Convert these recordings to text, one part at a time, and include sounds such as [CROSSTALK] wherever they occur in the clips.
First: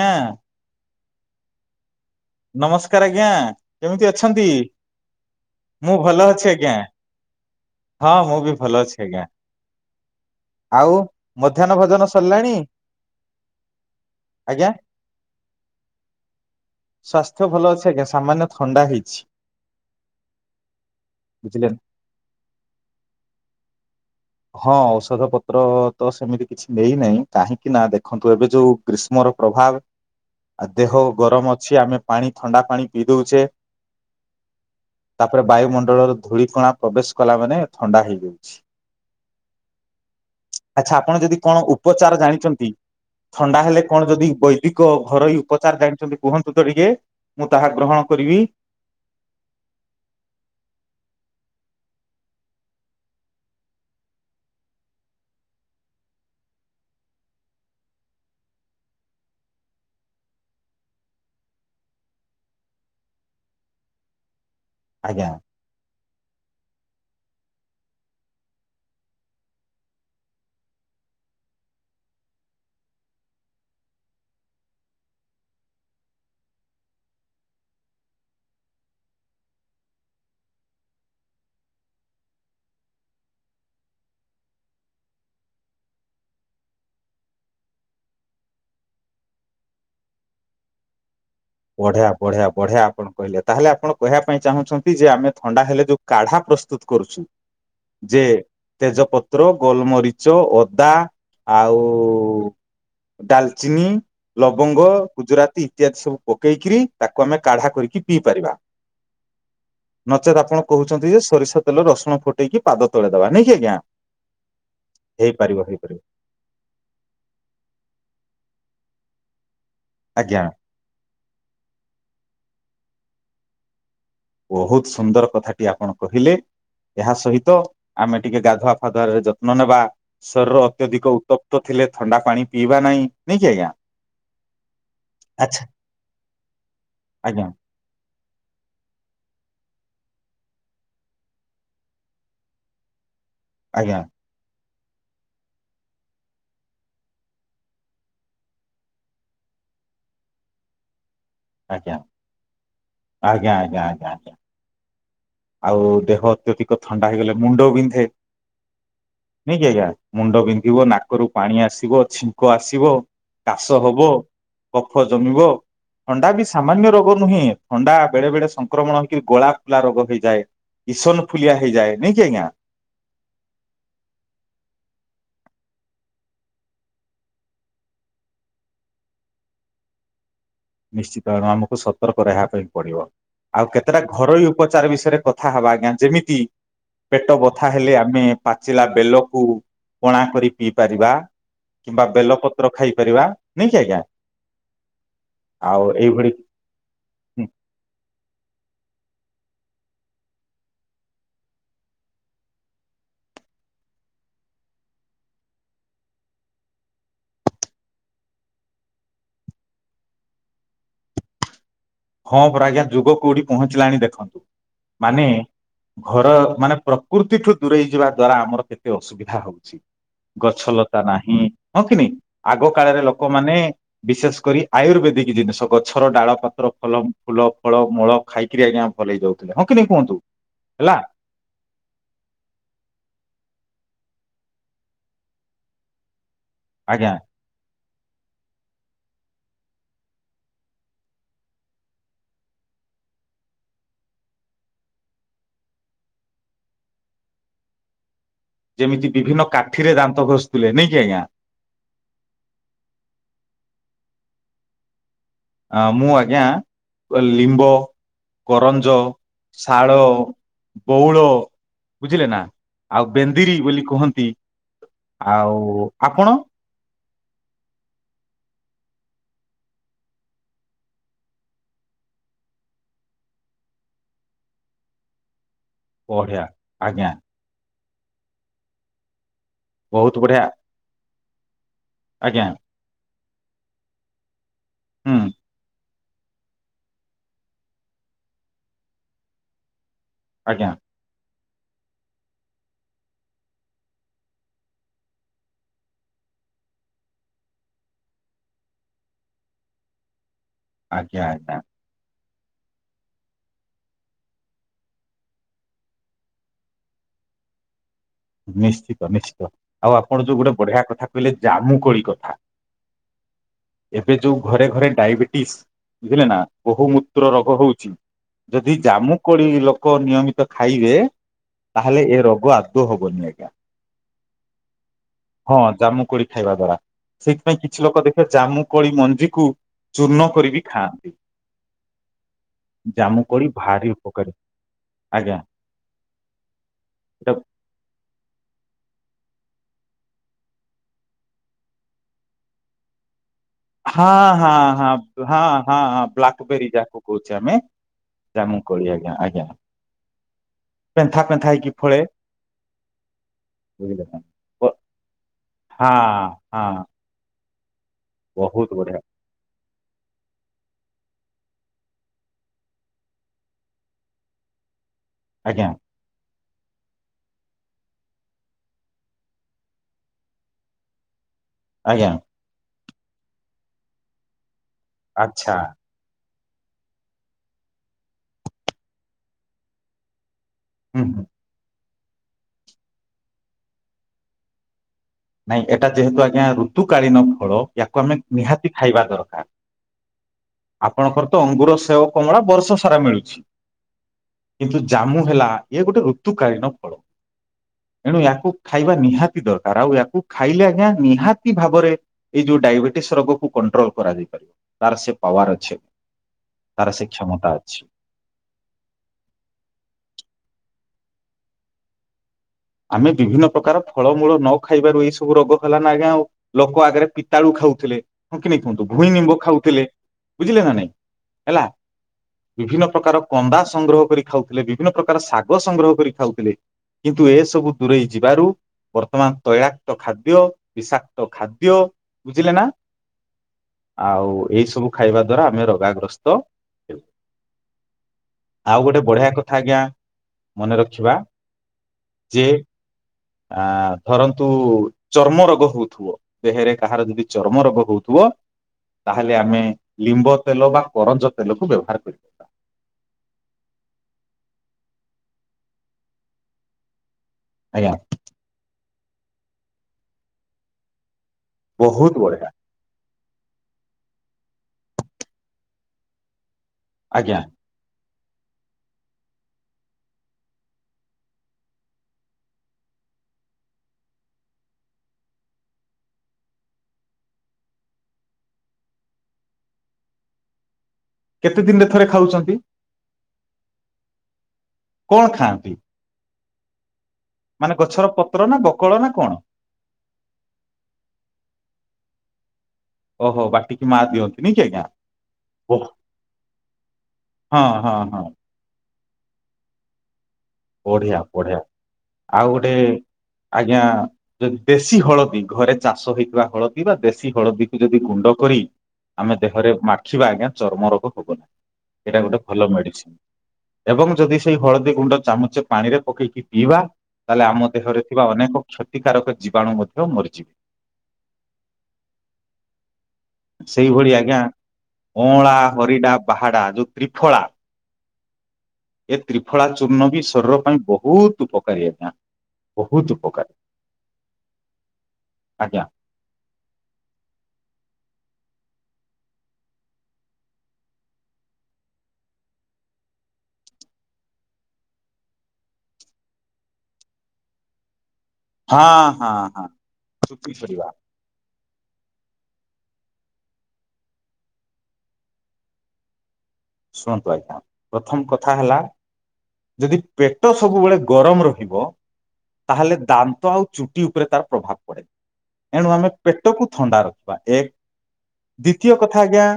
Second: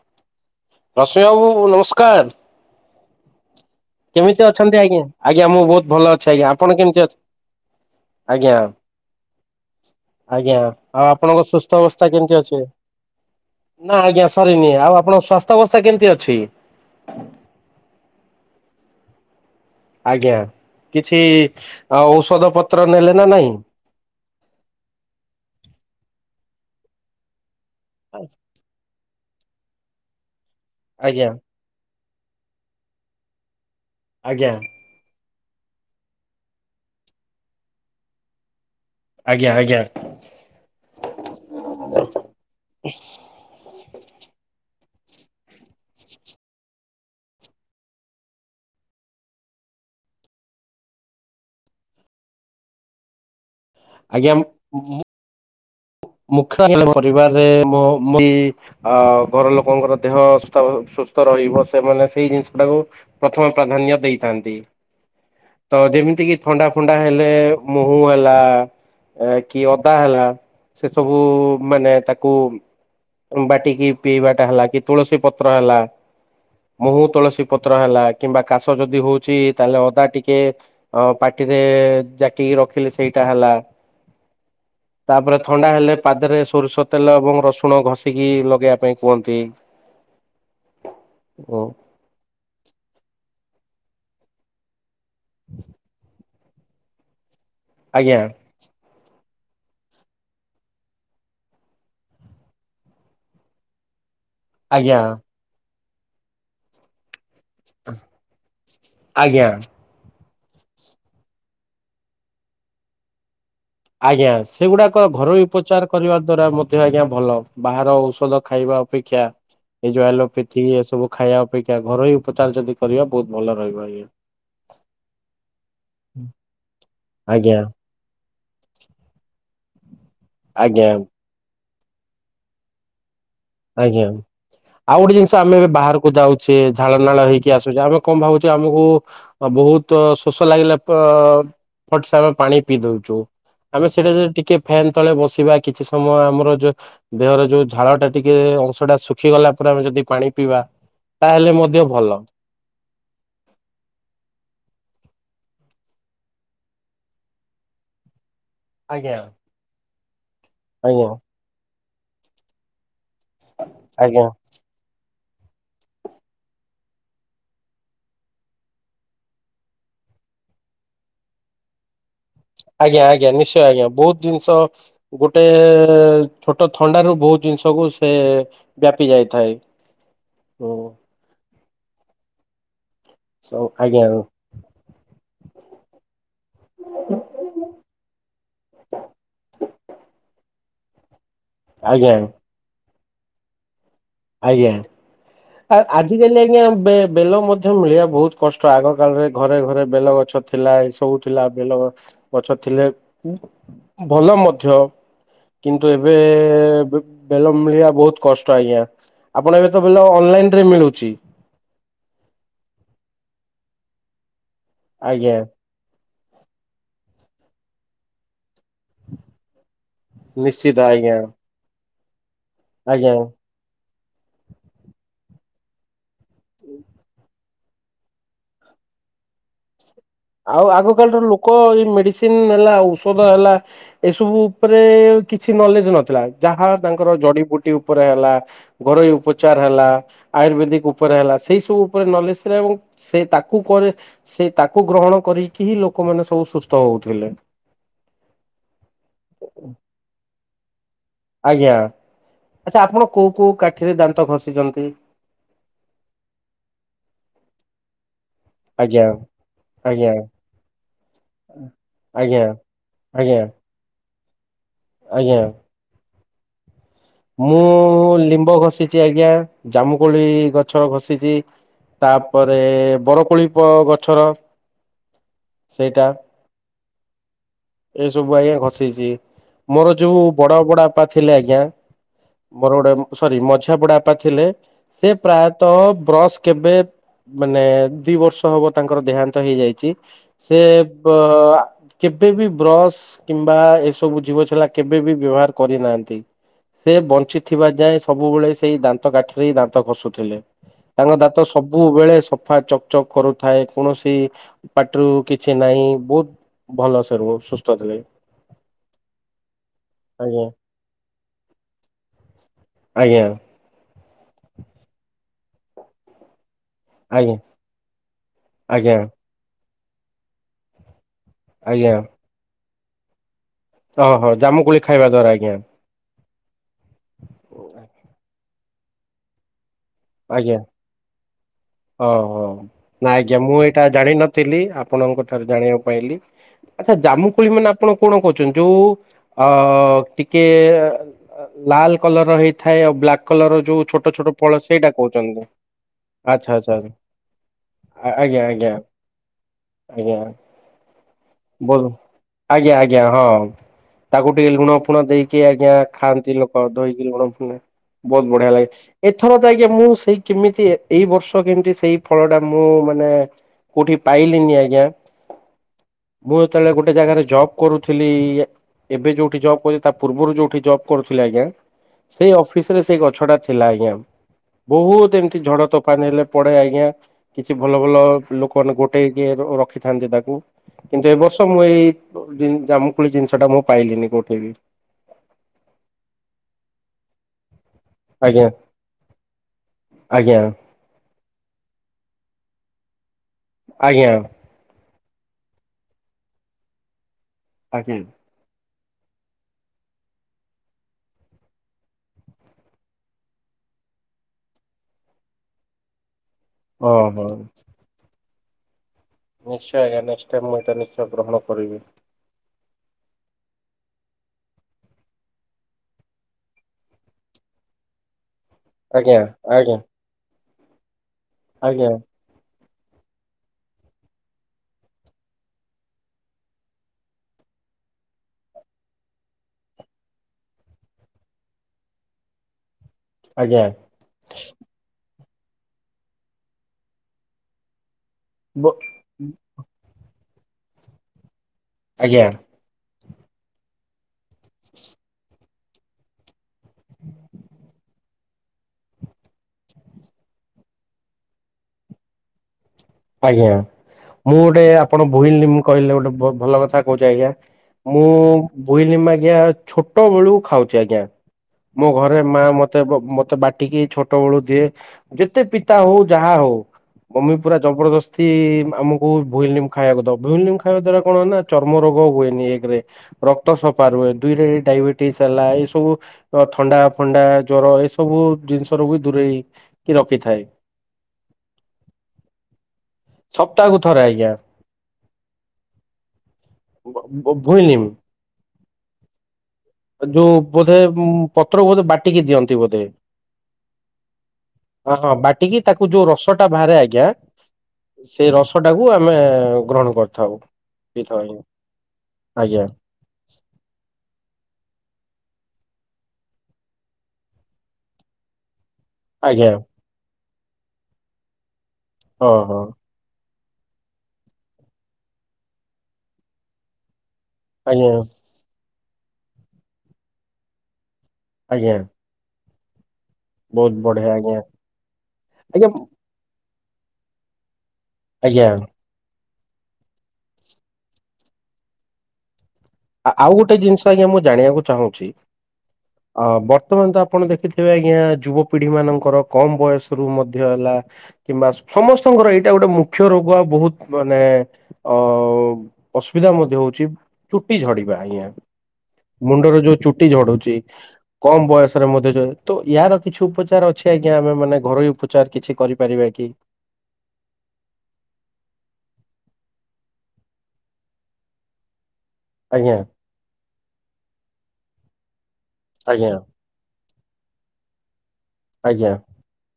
ହଁ ରଶ୍ମି ବାବୁ ନମସ୍କାର। ନମସ୍କାର ଆଜ୍ଞା। କେମିତି ଅଛନ୍ତି ଆଜ୍ଞା ଆଜ୍ଞା ମୁଁ ବହୁତ ଭଲ ଅଛି ଆଜ୍ଞା ଆପଣ କେମିତି ଅଛନ୍ତି? ହଁ ମୁଁ ବି ଭଲ ଅଛି ଆଜ୍ଞା। ଆଜ୍ଞା ଆଉ ଆପଣଙ୍କ ମଧ୍ୟାହ୍ନ ସୁସ୍ଥ ଭୋଜନ ଅବସ୍ଥା କେମିତି ସରିଲାଣି? ଅଛି? ନା ଆଜ୍ଞା ସରିନି ଆଉପଣଙ୍କ ସ୍ୱାସ୍ଥ୍ୟ ଅବସ୍ଥା କେମିତି ଅଛି? ସ୍ୱାସ୍ଥ୍ୟ ଭଲ ଅଛି ଆଜ୍ଞା ସାମାନ୍ୟ ଥଣ୍ଡା ହେଇଚି। ଆଜ୍ଞା କିଛି ବୁଝିଲେ ନା। ଆ ଔଷଧ ପତ୍ର ନେଲେ ନା ନାଇଁ? ହଁ ଔଷଧ ପତ୍ର ତ ସେମିତି କିଛି ନେଇନାହିଁ କାହିଁକି ନା ଦେଖନ୍ତୁ ଏବେ ଯୋଉ ଗ୍ରୀଷ୍ମର ପ୍ରଭାବ ଆ ଦେହ ଆଜ୍ଞା ଗରମ ଅଛି ଆମେ ପାଣି ଥଣ୍ଡା ପାଣି ପିଇ ଦଉଚେ ଆଜ୍ଞା। ତାପରେ ବାୟୁମଣ୍ଡଳର ଧୂଳିକଣା ପ୍ରବେଶ କଲା ମାନେ ଥଣ୍ଡା ହେଇଯାଉଚି। ଆଜ୍ଞା ଆଜ୍ଞା। ଆଚ୍ଛା ଆପଣ ଯଦି କଣ ଉପଚାର ଜାଣିଚନ୍ତି ଥଣ୍ଡା ହେଲେ କଣ ଯଦି ବୈଦିକ ଘରୋଇ ଉପଚାର ଜାଣିଚନ୍ତି କୁହନ୍ତୁ ତ ଟିକେ। ମୁଁ ତାହା ଗ୍ରହଣ କରିବି। ଆଜ୍ଞା ମୁଁ ମୁଖ୍ୟ ହେଲେ ପରିବାରରେ ମୋ ମୋ [UNINTELLIGIBLE] ଆ ଘର ଲୋକଙ୍କର ଦେହ ସୁସ୍ ସୁସ୍ଥ ରହିବ ସେମାନେ ସେଇ ଜିନିଷ ଟାକୁ ପ୍ରଥମ ପ୍ରାଧାନ୍ୟ ଦେଇଥାନ୍ତି। ଆଜ୍ଞା। ତ ଯେମିତି କିି ଥଣ୍ଡା ଫଣ୍ଡା ହେଲେ ମହୁ ହେଲା କି ଅଦା ହେଲା ସେ ସବୁ ମାନେ ତାକୁ ବାଟିକି ପିଇବାଟା ହେଲା କି ତୁଳସୀ ପତ୍ର ହେଲା ମହୁ ତୁଳସୀ ପତ୍ର ହେଲା କିମ୍ବା କାଶ ଯଦି ହଉଛି ତାହେଲେ ଅଦା ଟିକେ ଅ ପାଟିରେ ଜାକିକି ରଖିଲି ସେଇଟା ହେଲା ତାପରେ ଥଣ୍ଡା ହେଲେ ପାଦରେ ସୋରିଷ ତେଲ ଏବଂ ରସୁଣ ଘଷିକି ଲଗେଇବା ପାଇଁ କୁହନ୍ତି। ଓ। ବଢିଆ ବଢିଆ ବଢିଆ ଆପଣ କହିଲେ ତାହେଲେ ଆପଣ କହିବା ପାଇଁ ଚାହୁଁଛନ୍ତି ଯେ ଆମେ ଥଣ୍ଡା ହେଲେ ଯୋଉ କାଢା ପ୍ରସ୍ ତୁତ୍ କରୁଛୁ ଆଜ୍ଞା ଯେ ତେଜପତ୍ର ଗୋଲମରିଚ ଅଦା ଆଉ ଡାଲଚିନି ଲବଙ୍ଗ ଆଜ୍ଞା ଗୁଜୁରାତି ଇତ୍ୟାଦି ସବୁ ପକେଇକିରି ତାକୁ ଆମେ କାଢା କରିକି ପିଇ ପାରିବା। ଆଜ୍ଞା। ନଚେତ୍ ଆପଣ କହୁଛନ୍ତି ଯେ ସୋରିଷ ତେଲ ରସୁଣ ଫୁଟେଇକି ପାଦ ତଳେଦବା ନାଇଁ କି ଆଜ୍ଞା? ଆଜ୍ଞା ସେଗୁଡାକ ଘରୋଇ ହେଇପାରିବ ଉପଚାର ହେଇପାରିବ କରିବା ଦ୍ଵାରା ମଧ୍ୟ ଆଜ୍ଞା ଭଲ ବାହାର ଔଷଧ ଖାଇବା ଅପେକ୍ଷା ଏ ଯୋଉ ଆଜ୍ଞା ଏଲପଥି ଏସବୁ ଖାଇବା ଅପେକ୍ଷା ଘରୋଇ ଉପଚାର ଯଦି କରିବା ବହୁତ ଭଲ ରହିବ ଆଇ ବହୁତ ସୁନ୍ଦର କଥାଟି ଆପଣ କହିଲେ ଏହା ସହିତ ଆଜ୍ଞା ଆମେ ଟିକେ ଗାଧୁଆ ଫାଧୁଆରେ ଯତ୍ନନେବା ଶରୀରର ଆଜ୍ଞା ଅତ୍ୟଧିକ ଉ ତପ୍ତ ଥିଲେ ଥଣ୍ଡା ପାଣି ପିଇବା ନାହିଁ ନାଇଁ କି ଆଜ୍ଞା ଆଉ ଗୋଟେ ଜିନିଷ ଆମେ ଆଚ୍ଛା। ଏବେ ବାହାରକୁ ଯାଉଛେ ଝାଳନାଳ ଆଜ୍ଞା ହେଇକି ଆସୁଛେ ଆମେ କଣ ଭାବୁଚେ ଆମକୁ ବହୁତ ଶୋଷ ଲାଗିଲା ପ ପଟସା ଆମେ ପାଣି ପିଇ ଦଉଚୁ। ଆମେ ଆଜ୍ଞା ସେଇଟା ଯୋଉ ଟିକେ ଫ୍ୟାନ୍ ତଳେ ବସିବା କିଛି ସମୟ ଆମର ଯୋଉ ଦେହର ଯୋଉ ଝାଳଟା ଟିକେ ଅଂଶଟା ଶୁଖିଗଲା ପରେ ଆମେ ଯଦି ପାଣି ପିଇବା ତାହେଲେ ମଧ୍ୟ ଆଜ୍ଞା ଭଲ। ଆଜ୍ଞା ଆଜ୍ଞା ଆଜ୍ଞା ଆଜ୍ଞା। ଆଉ ଦେହ ଅତ୍ୟଧିକ ଥଣ୍ଡା ହେଇଗଲେ ମୁଣ୍ଡ ବିନ୍ଧେ ଆଜ୍ଞା। ନାଇଁକି ଆଜ୍ଞା ମୁଣ୍ଡ ବିନ୍ଧିବ ଆଜ୍ଞା ନାକରୁ ପାଣି ଆସିବ ଛିଙ୍କ ଆସିବ କାଶ ହବ ଆଜ୍ଞା କଫ ଜମିବ ଥଣ୍ଡା ବି ସାମାନ୍ୟ ରୋଗ ନୁହେଁ ଥଣ୍ଡା ବେଳେ ବେଳେ ସଂକ୍ରମଣ ହେଇକିରି ଗଳା ଫୁଲା ରୋଗ ହେଇ ଯାଏ ଈସନଫୁଲିଆ ହେଇଯାଏ ନାଇ କିି ଆଜ୍ଞା? ଆଜ୍ଞା ଆଜ୍ଞା ନିଶ୍ଚୟ ଆଜ୍ଞା ବହୁତ ଜିନିଷ ଗୋଟେ ଛୋଟ ଥଣ୍ଡାରୁ ବହୁତ ଜିନିଷକୁ ସେ ବ୍ୟାପି ଯାଇଥାଏ ହୁଁ। ନିଶ୍ଚିତ ଆମକୁ ସତର୍କ ରହିବା ପାଇଁ ପଡିବ ସବୁ ଆଉ କେତେଟା ଆଜ୍ଞା ଘରୋଇ ଉପଚାର ବିଷୟରେ କଥା ହବା ଆଜ୍ଞା ଯେମିତି ପେଟ ବଥା ହେଲେ ଆମେ ପାଚିଲା ବେଲକୁ ପଣା କରି ପିଇପାରିବା କିମ୍ବା ଆଜ୍ଞା ବେଲପତ୍ର ଖାଇପାରିବା ନାଇଁକି ଆଜ୍ଞା? ଆଜ୍ଞା ଆ ଆଉ ଏଇଭଳି ଆଜିକାଲି ଆଜ୍ଞା ବେ ବେଲ ମଧ୍ୟ ମିଳିବା ବହୁତ କଷ୍ଟ ଆଗ କାଳରେ ଘରେ ଘରେ ବେଲ ଗଛ ଥିଲା ଏ ସବୁ ଥିଲା ବେଲ ଗଛ ଥିଲେ ଉଁ ଭଲ ମଧ୍ୟ କିନ୍ତୁ, ଏବେ ବେ-ବେଲ ମିଳିବା ବହୁତ କଷ୍ଟ ଆଜ୍ଞା। ଆପଣ ଏବେ ତ ବେଲ ଅନଲାଇନ୍ ରେ ମିଳୁଚି। ହଁ ପରା ଆଜ୍ଞା ଯୁଗ କୋଉଠି ପହଞ୍ଚିଲାଣି ଦେଖନ୍ତୁ। ମାନେ ଆଜ୍ଞା ଘର ମାନେ ପ୍ରକୃତିଠୁ ଦୂରେଇ ଯିବା ଦ୍ଵାରା ଆମର କେତେ ଅସୁବିଧା ହଉଛି। ନିଶ୍ଚିତ ଗଛଲତା ଆଜ୍ଞା ନାହିଁ ହଁ କି ନାହିଁ? ଆଗ କାଳରେ ଆଜ୍ଞା ଲୋକମାନେ ବିଶେଷ କରି ଆୟୁର୍ବେଦିକ ଜିନିଷ ଗଛର ଡାଳ ପତ୍ର ଫଲ ଫୁଲ, ଫଳ, ମୂଳ ଖାଇକିରି ଆଜ୍ଞା ଭଲ ହେଇଯାଉଥିଲେ ହଁ କି ନାହିଁ କୁହନ୍ତୁ? ଆଉ ଆଗ ହେଲା କାଳର ଲୋ କ ଏଇ ମେଡିସିନ୍ ନେଲା ଔଷଧ ହେଲା ଏସବୁ ଉପରେ କିଛି ନଲେଜ୍ ନଥିଲା। ଯାହା ଆଜ୍ଞା ତାଙ୍କର ଜଡିବୁଟି ଉପରେ ହେଲା ଘରୋଇ ଉପଚାର ହେଲା, ଆୟୁର୍ବେଦିକ ଉପରେ ହେଲା ସେଇ ସବୁ ଉପରେ ନଲେଜ୍ ଥିଲା ଏବଂ ସେ ତାକୁ କରେ ସେ ତାକୁ ଗ୍ରହଣ କରିକି ହିଁ ଲୋକମାନେ ସବୁ ସୁସ୍ଥ ହଉଥିଲେ। ଯେମିତି ବିଭିନ୍ନ କାଠିରେ ଦାନ୍ତ ଘଷୁଥିଲେ ନାଇଁ କିି ଆଜ୍ଞା? ଆଜ୍ଞା, ଆଚ୍ଛା ଆପଣ କୋଉ କୋଉ କାଠିରେ ଦାନ୍ତ ଘଷିଚନ୍ତି? ଆ, ମୁଁ ଆଜ୍ଞା ଏ ଲିମ୍ବ, କରଞ୍ଜ, ଆଜ୍ଞା ଶାଳ ଆଜ୍ଞା ବଉଳ ବୁଝିଲେ ନା ଆଜ୍ଞା ଆଉ ଆଜ୍ଞା। ବେନ୍ଦିରି ବୋଲି କୁହନ୍ତି ଆଜ୍ଞା ଆଉ, ଆପଣ? ମୁଁ ଲିମ୍ବ ଘଷିଛି ଆଜ୍ଞା ଜାମୁକୋଳି ଗଛ ଘଷିଚି। ତାପରେ ବରକୋଳି ପ- ଗଛର। ସେଇଟା ବଢିଆ ଆଜ୍ଞା। ଏସବୁ ଆଜ୍ଞା ଘଷିଛି। ମୋର ବହୁତ ଯୋଉ ବଢିଆ ବଡ଼ ବଡବାପା ଥିଲେ ଆଜ୍ଞା ଆଜ୍ଞା। ମୋର ଗୋଟେ ସରି ମଝିଆ ବଡ଼ବାପା ଥିଲେ ସେ ହୁଁ ପ୍ରାୟ ତ ବ୍ରଶ୍ କେବେ ମାନେ ଦି ବର୍ଷ ହବ ତାଙ୍କର ଦେହାନ୍ତ ହେଇଯାଇଚି। ସେ ଆଜ୍ଞା ବ- ଆ ସେ ବି ବ୍ରସ୍ କିମ୍ବା ଏସବୁ ଜୀବଛେଲା କେବେ ବି ବ୍ୟବହାର କରିନାହାନ୍ତି। ସେ ବଞ୍ଚିଥିବା ଯାଏ ସବୁବେଳେ ସେଇ ଦାନ୍ତ କାଠିରେ ହି ଦାନ୍ତ ଘଷୁଥିଲେ। ତାଙ୍କ ଆଜ୍ଞା ଆଜ୍ଞା ଦାତ ସବୁବେଳେ ସଫା ଚକଚକ କରୁଥାଏ କୌଣସି ପାଟିରୁ କିଛି ନାହିଁ, ବହୁତ ଭଲ ସରୁ ଓ ସୁସ୍ଥ ଥିଲେ। ନିଶ୍ଚିତ ନିଶ୍ଚିତ ଆଉ ଆପଣ ଯୋଉ ଆଜ୍ଞା ଗୋଟେ ବଢିଆ କଥା କହିଲେ ଜାମୁକୋଳି କଥା। ଆଜ୍ଞା। ଏବେ ଯୋଉ ଘରେ ଘରେ ଡାଇବେଟିସ୍ ବୁଝିଲେ ନା। ବହୁମୂତ୍ର ଆଜ୍ଞା ରୋଗ ହଉଛି ଯଦି ଆଜ୍ଞା ଜାମୁକୋଳି ଲୋକ ନିୟମିତ ଖାଇବେ ଆଜ୍ଞା ତାହାଲେ ଏ ରୋଗ ଆଦୌ ହବନି ଆଜ୍ଞା। ଓହୋ, ଜାମୁକୋଳି ଖାଇବା ଦ୍ଵାରା ଆଜ୍ଞା। ଜାମୁକୋଳି ଖାଇବା ଦ୍ଵାରା। ସେଇଥିପାଇଁ କିଛି ଲୋକ ଦେଖିବେ ଜାମୁକୋଳି ମଞ୍ଜିକୁ ନ ଆଜ୍ଞା କରିବିି ଖାଆନ୍ତି। ଓହୋ। ନାଁ ଜାମୁ ଆଜ୍ଞା କୋଳି ମୁଁ ଏଇଟା ଭାରି ଉପକାରୀ ଜାଣିନଥିଲି ଆପଣଙ୍କ ଆଜ୍ଞା ଠାରୁ ଜାଣିଆକୁ ପାଇଲି। ଆଚ୍ଛା ଏଟା ଜାମୁକୋଳି ମାନେ ଆପଣ କଣ କହୁଛନ୍ତି? ଯୋଉ ଅ, ଟିକେ ଆଉ ଲାଲ କଲର୍ ର ହେଇଥାଏ ଆଉ ବ୍ଲାକ୍ କଲର୍ ର ଯୋଉ ଛୋଟ ହଁ ଛୋଟ ହଁ ପଳସ ହଁ, ହଁ, ହଁଁ ବ୍ଲାକବେରୀ ଯାହାକୁ କହୁଛେ ଆମେ। ଜାମୁକୋଳି ଆଜ୍ଞା ଆଜ୍ଞା। ଆଜ୍ଞା। ପେନ୍ଥା ପେନ୍ଥା ହେଇକି ବୋଲ ଫଳେ। ଆଜ୍ଞା ଆଜ୍ଞା ହଁ। ବୁଝିଲେ ତାକୁ ଟିକେ ନା ଲୁଣ ଫୁଣ ଦେଇକି ଆଜ୍ଞା ହଁ ଖାଆନ୍ତି ହଁ ଲୋକ ଧୋଇକି ଲୁଣ ଫୁଣ। ବହୁତ ବଢ଼ିଆ ଲାଗେ ଏ ଆଜ୍ଞା ମୁଁ ସେଇ କେମିତି ଏଇବର୍ଷ କେନ୍ତି ସେଇ ଫଳ ଟା ମୁଁ ମାନେ କୋଉଠି ପାଇଲିନି ଆଜ୍ଞା। ଆଜ୍ଞା। ମୁଁ ଯେତେବେଳେ ଗୋଟେ ଜାଗାରେ ଜବ କରୁଥିଲି ଏବେ ଯୋଉଠି ଜବ କରି ତା ପୂର୍ବରୁ ଯୋଉଠି ଜବ କରୁଥିଲେ ଆଜ୍ଞା ଆଜ୍ଞା ସେଇ ଅଫିସରେ ସେଇ ଗଛଟା ଥିଲା ଆଜ୍ଞା ବହୁତ ଏମତି ଆଚ୍ଛା ଝଡ ତୋ ଫାନ ନେଲେ ପଡେ ଆଜ୍ଞା କିଛି ଭଲଭଲ ଲୋକମାନେ ଗୋଟେ କିଏ ରଖିଥାନ୍ତି ତାକୁ। ହୁଁ କିନ୍ତୁ ହୁଁ ଏବର୍ଷ ମୁଁ ଏଇ ଜାମୁକୋଳି ଜିନିଷଟା ମୁଁ ପାଇଲିନି କୋଉଠି ଏଵେ। ନାଇଁ ଏଟା ଯେହେତୁ ଆଜ୍ଞା ଋତୁକାଳୀନ ଫଳ ୟାକୁ ଆମେ ଆଜ୍ଞା ନିହାତି ଖାଇବା ଦରକାର। ଆଜ୍ଞା ଆପଣଙ୍କର ତ ଅଙ୍ଗୁର, ସେଓ, କମଳା ବର୍ଷ ସାରା ମିଳୁଛି। ଆଜ୍ଞା। କିନ୍ତୁ ଜାମୁ ହେଲା ଇଏ ଗୋଟେ ଋତୁକାଳୀନ ଫଳ। ଆଜ୍ଞା। ଏଣୁ ୟାକୁ ଖାଇବା ନିହାତି ଦରକାର ଆଉ--ୟାକୁ ଖାଇଲେ ଆଜ୍ଞା ନିହାତି ଭାବରେ ଏଇ ଯୋଉ ଡାଇବେଟିସ ରୋଗକୁ କଣ୍ଟ୍ରୋଲ କରାଯାଇ ପାରିବ। ତାର ସେ ପାୱାର ଅଛି ତାର ସେ ଓହୋ। କ୍ଷମତା ଅଛି। ନିଶ୍ଚୟ ଆଜ୍ଞା ନେଷ୍ଟ ଟାଇମ ମୁଁ ଏଟା ନିଶ୍ଚୟ ଗ୍ରହଣ କରିବି। ଆମେ ବିଭିନ୍ନ ପ୍ରକାର ଫଳମୂଳ ନ ଖାଇବାରୁ ଏଇ ସବୁ ରୋଗ ହେଲାନା ଆଜ୍ଞା ଆଉ। ଲୋକ ଆଗରେ ପିତାଳୁ ଖାଉଥିଲେ ହଁ କି ନାଇ କୁହନ୍ତୁ ଆଜ୍ଞା ଭୁଇଁନିମ୍ବ ଆଜ୍ଞା ଖାଉଥିଲେ ବୁଝିଲେ ନା ନାଇଁ ହେଲା। ଆଜ୍ଞା ବିଭିନ୍ନ ପ୍ରକାର କନ୍ଦା ସଂଗ୍ରହ କରି ଖାଉଥିଲେ ବିଭିନ୍ନ ପ୍ରକାର ଶାଗ ସଂଗ୍ରହ କରି ଖାଉଥିଲେ। କିନ୍ତୁ ଏସବୁ ଦୂରେଇ ଯିବାରୁ ବର୍ତ୍ତମାନ ତୈଳାକ୍ତ ଖାଦ୍ୟ, ବିଷାକ୍ତ ଖାଦ୍ୟ ବୁଝିଲେ ନା। ଆଜ୍ଞା। ଆଉ ଏଇ ସବୁ ଖାଇବା ଦ୍ଵାରା ଆମେ ରୋଗାଗ୍ରସ୍ତ ହେଉ। ବ ଆଉ ଗୋଟେ ବଢିଆ କଥା ଆଜ୍ଞା ମନେ ରଖିବା। ଆଜ୍ଞା ଯେ ଆ ଧରନ୍ତୁ ଚର୍ମରୋଗ ହଉଥିବ ଦେହରେ କାହାର ଯଦି ଚର୍ମ ରୋଗ ହଉଥିବ ତାହେଲେ ଆମେ ଲିମ୍ବ ତେଲ ବା କରଞ୍ଜ ତେଲକୁ ବ୍ୟବହାର କରିବ ଆଜ୍ଞା ମୁଁ ଗୋଟେ ଆପଣ ଭୁଇଁନିମ୍ବ କହିଲେ ଗୋଟେ ଭଲ କଥା କହୁଛି ଆଜ୍ଞା ଆଜ୍ଞା ମୁଁ ଭୂଇଁନିମ୍ବ ଆଜ୍ଞା ଛୋଟ ବେଳକୁ ଖାଉଛି ଆଜ୍ଞା ମୋ ବହୁତ ଘରେ ବଢିଆ ମାଆ ମୋତେ ମୋ ମତେ ବାଟିକି ଛୋଟ ବେଳୁ ଦିଏ ଯେତେ ପିତା ହଉ ଯାହା ହଉ ମମି ଆଜ୍ଞା ପୁରା ଜବରଦସ୍ତି ଆମକୁ ଭୁଇଁଲିମ୍ ଖାଇବାକୁ ଦବ ଭୁଇଁଲିମ୍ ଖାଇବା ଦ୍ଵାରା କଣ ହୁ ନା ଚର୍ମ ରୋଗ ହୁଏନି ଏକରେ ରକ୍ତ ସଫା ରୁହେ ଦୁଇରେ ଡାଇବେଟିସ ହେଲା ଏଇ ସବୁ ଥଣ୍ଡା ଫଣ୍ଡା ଜ୍ଵର ଏ ସବୁ ଜିନିଷ ରୁ ବି ଦୂରେଇକି ରଖିଥାଏ କେତେ ଦିନରେ ଥରେ ଖାଉଛନ୍ତି ସପ୍ତାହକୁ ଥରେ ଆଜ୍ଞା କଣ ଖାଆନ୍ତି [UNINTELLIGIBLE] ମାନେ ଗଛର ପତ୍ର ନା ବକଳ ନା କଣ। ଯୋଉ ବୋଧେ ଉ ପତ୍ର ବୋଧେ ବାଟିକି ଦିଅନ୍ତି ବୋଧେ। ଓହୋ ବାଟିକି ମା ଦିଅନ୍ତିନି କି ଆଜ୍ଞା ହଁ ହଁ ବାଟିକି ଓହ ତାକୁ ଯୋଉ ରସଟା ବାହାରେ ଆଜ୍ଞା। ହଁ ହଁ ହଁ। ସେଇ ରସଟାକୁ ଆମେ ଗ୍ରହଣ କରିଥାଉ। ପୀଠ ବଢିଆ ବଢିଆ ଆଉ ଆଜ୍ଞା ଆଜ୍ଞା ଗୋଟେ ଆଜ୍ଞା। ଯଦି ଦେଶୀ ହଳଦୀ ଘରେ ଚାଷ ହେଇଥିବା ହଳଦୀ ବା ଦେଶୀ ହଳଦୀକୁ ଯଦି ଗୁଣ୍ଡ କରି। ଆମେ ଆଜ୍ଞା ଦେହରେ ମାଖିବା ଆଜ୍ଞା ଚର୍ମ ରୋଗ ହବନି ଏଇଟା ହଁ ଗୋଟେ ହଁ ଭଲ ମେଡିସିନ। ଏବଂ ଯଦି ସେଇ ହଳଦୀ ଗୁଣ୍ଡ ଚାମଚେ ପାଣିରେ ପକେଇକି ପିଇବା। ତାହେଲେ ଆମ ଆଜ୍ଞା ଦେହରେ ଥିବା ଅନେକ କ୍ଷତିକାରକ ଜୀବାଣୁ ମଧ୍ୟ ମରିଯିବେ। ଆଜ୍ଞା। ବହୁତ ବଢିଆ ସେଇଭଳି ଆଜ୍ଞା ଅଁଳା ଆଜ୍ଞା ହରିଡା ବାହାଡା ଯୋଉ ତ୍ରିଫଳା। ଆଜ୍ଞା। ଏ ତ୍ରିଫଳା ଚୂର୍ଣ୍ଣ ବି ଶରୀର ପାଇଁ ବହୁତ ଉପକାରୀ ଆଜ୍ଞା। ବହୁତ ଆଉ ଉପକାରୀ ଗୋଟେ ଜିନିଷ ଆଜ୍ଞା ମୁଁ ଜାଣିବାକୁ ଚାହୁଁଛି। ଆଜ୍ଞା ଅ ବର୍ତ୍ତମାନ ତ ଆପଣ ଦେଖିଥିବେ ଆଜ୍ଞା ଯୁବପିଢ଼ି ମାନଙ୍କର କମ ବୟସରୁୁ ମଧ୍ୟ ହେଲା। କିମ୍ବା ସମସ୍ତଙ୍କର ଏଇଟା ଗୋଟେ ମୁଖ୍ୟ ରୋଗ ଆ ବହୁତ ମାନେ। ଅ ଅସୁବିଧା ମଧ୍ୟ ହଉଛି। ଚୁଟି ଝଡିବା ଆଜ୍ଞା ହଁ ହଁ ମୁଣ୍ଡରେ ହଁ ଯୋଉ ଚୁଟି ଝଡୁଛି। କମ ବୟସରେ ମଧ୍ୟ ଯଏ ତ ୟାର କିଛି ଉପଚାର ଅଛି ଆଜ୍ଞା ଆମେ ମାନେ ଘରୋଇ ଉପଚାର କିଛି କରିପାରିବା କି। ଶୁଣନ୍ତୁ ଆଜ୍ଞା ପ୍ରଥମ କଥା ହେଲା। ଯଦି ପେଟ ସବୁବେଳେ ଗରମ ରହିବ। ଆଜ୍ଞା ତାହେଲେ ଦାନ୍ତ ଆଉ ଚୁଟି ଉପରେ ତାର ପ୍ରଭାବ ପଡ଼େ। ଏଣୁ ଆମେ ଆଜ୍ଞା ପେଟକୁ ଥଣ୍ଡା ରଖିବା ଏକ ଆଜ୍ଞା ଦ୍ଵିତୀୟ କଥା ଥା ଆଜ୍ଞା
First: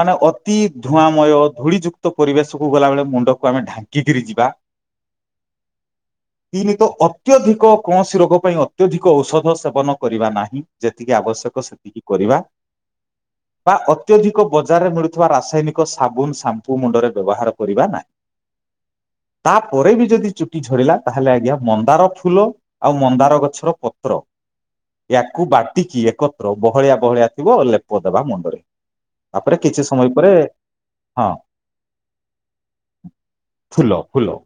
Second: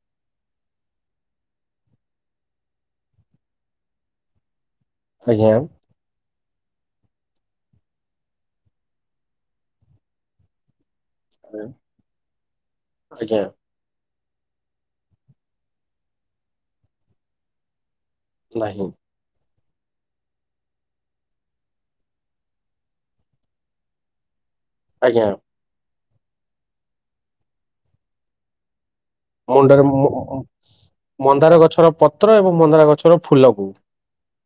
ମାନେ ଅତି ଧୁଆଁ। ସମୟ ଧୂଳିଯୁକ୍ତ ପରିବେଶକୁ ଗଲାବେଳେ ମୁଣ୍ଡକୁ ଆମେ ଢାଙ୍କିକିରି ଯିବା। ଆଜ୍ଞା। ତିନି ତ ଅତ୍ୟଧିକ କୌଣସି ରୋଗ ପାଇଁ ଅତ୍ୟଧିକ ଔଷଧ ସେବନ କରିବା ନାହିଁ। ଯେତିକି ଆବଶ୍ୟକ ସେତିକି କରିବା ଆଜ୍ଞା ବା ଅତ୍ୟଧିକ ବଜାରରେ ମିଳୁଥିବା ରାସାୟନିକ। ସାବୁନ ସାମ୍ପୁ ମୁଣ୍ଡରେ ବ୍ୟବହାର କରିବା ନାହିଁ। ନାହିଁ। ତାପରେ ବି ଯଦି ଚୁଟି ଝରିଲା ତାହେଲେ ଆଜ୍ଞା ମନ୍ଦାର ଫୁଲ। ଆଉ ମନ୍ଦାର ଗଛର ପତ୍ର। ଆଜ୍ଞା ୟାକୁ ବାଟିକି ଏକତ୍ର ବହଳିଆ ବହଳିଆ ଥିବ ଲେପ ଦେବା ମୁଣ୍ଡରେ। ତାପରେ ମୁଣ୍ଡରେ କିଛି ମୁ- ସମୟ ପରେ। ମୁ- ହଁ ମନ୍ଦାର ଗଛର ପତ୍ର ଏବଂ ମନ୍ଦାର ଗଛର ଫୁଲକୁ। ଫୁଲ ଫୁଲ।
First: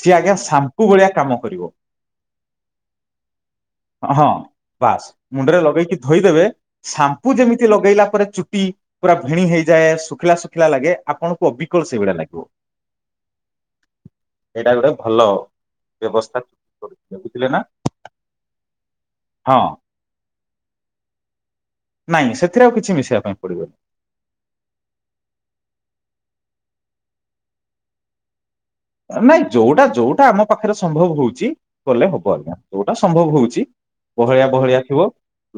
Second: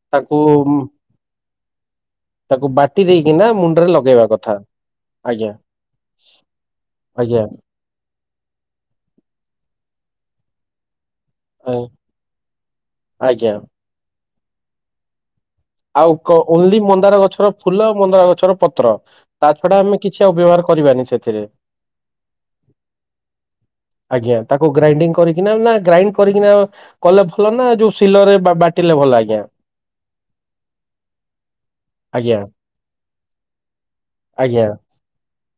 ସିଏ ଆଜ୍ଞା ତାକୁ ସାମ୍ପୁ ଭଳିଆ କାମ କରିବ। ତାକୁ ବାଟି ଦେଇକିନା ମୁଣ୍ଡରେ ହଁ ଲଗେଇବା କଥା। ବାସ୍ ଆଜ୍ଞା ମୁଣ୍ଡରେ ଲଗେଇକି ଧୋଇଦେବେ ସାମ୍ପୁ ଆଜ୍ଞା ଯେମିତି ଲଗେଇଲା ପରେ ଚୁଟି। ପୁରା ଭିଣି ହେଇଯାଏ ଶୁଖିଲା ଶୁଖିଲା ଲାଗେ ଆପଣଙ୍କୁ ଆ- ଅବିକଳ ସେଇଭଳିଆ ଲାଗିବ। ଆଜ୍ଞା ଏଇଟା ଗୋଟେ ଭଲ। ଆଉ କ ବ୍ୟବସ୍ଥା ଓନ୍ଲି କରୁଥିଲେ, ମନ୍ଦାର ବୁଝିଲେ ଗଛର ନା ଫୁଲ ମନ୍ଦାର ଗଛର ପତ୍ର ତା ହଁ ଛଡା ଆମେ। କିଛି ଆଉ ବ୍ୟବହାର କରିବାନି ସେଥିରେ। ନାଇଁ ସେଥିରେ ଆଉ କିଛି ମିଶିବା ପାଇଁ ପଡିବନି। ଆଜ୍ଞା ତାକୁ ଗ୍ରାଇଣ୍ଡିଙ୍ଗ କରିକିନା ନା ଗ୍ରାଇଣ୍ଡ କରିକିନା କଲେ ଭଲ ନା ଯୋଉ ସିଲରେ ବାଟି ନାଇଁ ଯୋଉଟା ଯୋଉଟା ଆମ ପାଖରେ ସମ୍ଭବ ହଉଛି କଲେ ହବ ଆଜ୍ଞା। ଯୋଉଟା ସମ୍ଭବ ହଉଛି ବହଳିଆ ଆଜ୍ଞା ବହଳିଆ ଥିବ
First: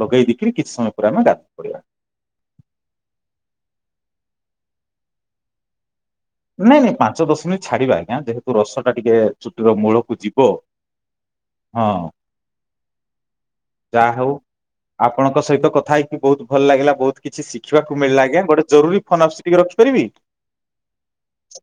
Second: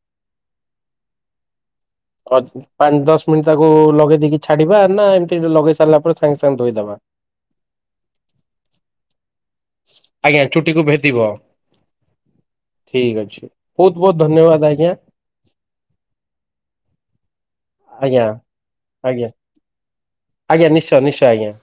ଲଗେଇ ଦେଇକିରି କିଛି ସମୟ ପରେ ଆମେ ଗଧକୁ ପଡିବା। ହ ପାଞ୍ଚ ଦଶ ମିନିଟ୍ ତାକୁ ଲଗେଇ ଦେଇେଇକି ଛାଡିବା। ନା ଏମିତି ଲଗେଇ ସାରିଲା ପରେ ସାଙ୍ଗେ ସାଙ୍ଗେ ନାଇଁ ଧୋଇଦବା। ନାଇଁ ପାଞ୍ଚ ଦଶ ମିନିଟ୍ ଛାଡିବା ଆଜ୍ଞା ଯେହେତୁ ରସ ଟା ଟିକେ ଚୁଟିର ମୂଳକୁ ଆଜ୍ଞା ଯିବ ଚୁଟିକୁ ଭେଦିବ। ହଁ। ଠିକ ଅଛି ବହୁତ ଯାହା ବହୁତ ହଉ ଧନ୍ୟବାଦ ଆଜ୍ଞା ଆପଣଙ୍କ ସହିତ କଥା ହେଇକି ବହୁତ ଭଲ ଲାଗିଲା ବହୁତ। କିଛି ଶିଖିବାକୁ ମିଳିଲା ଆଜ୍ଞା ଗୋଟେ ଜରୁରୀ ଫୋନ ଆଜ୍ଞା ଆସୁଛି ଟିକେ ରଖିପାରିବି। ଆଜ୍ଞା ନିଶ୍ଚୟ ନିଶ୍ଚୟ ଆଜ୍ଞା।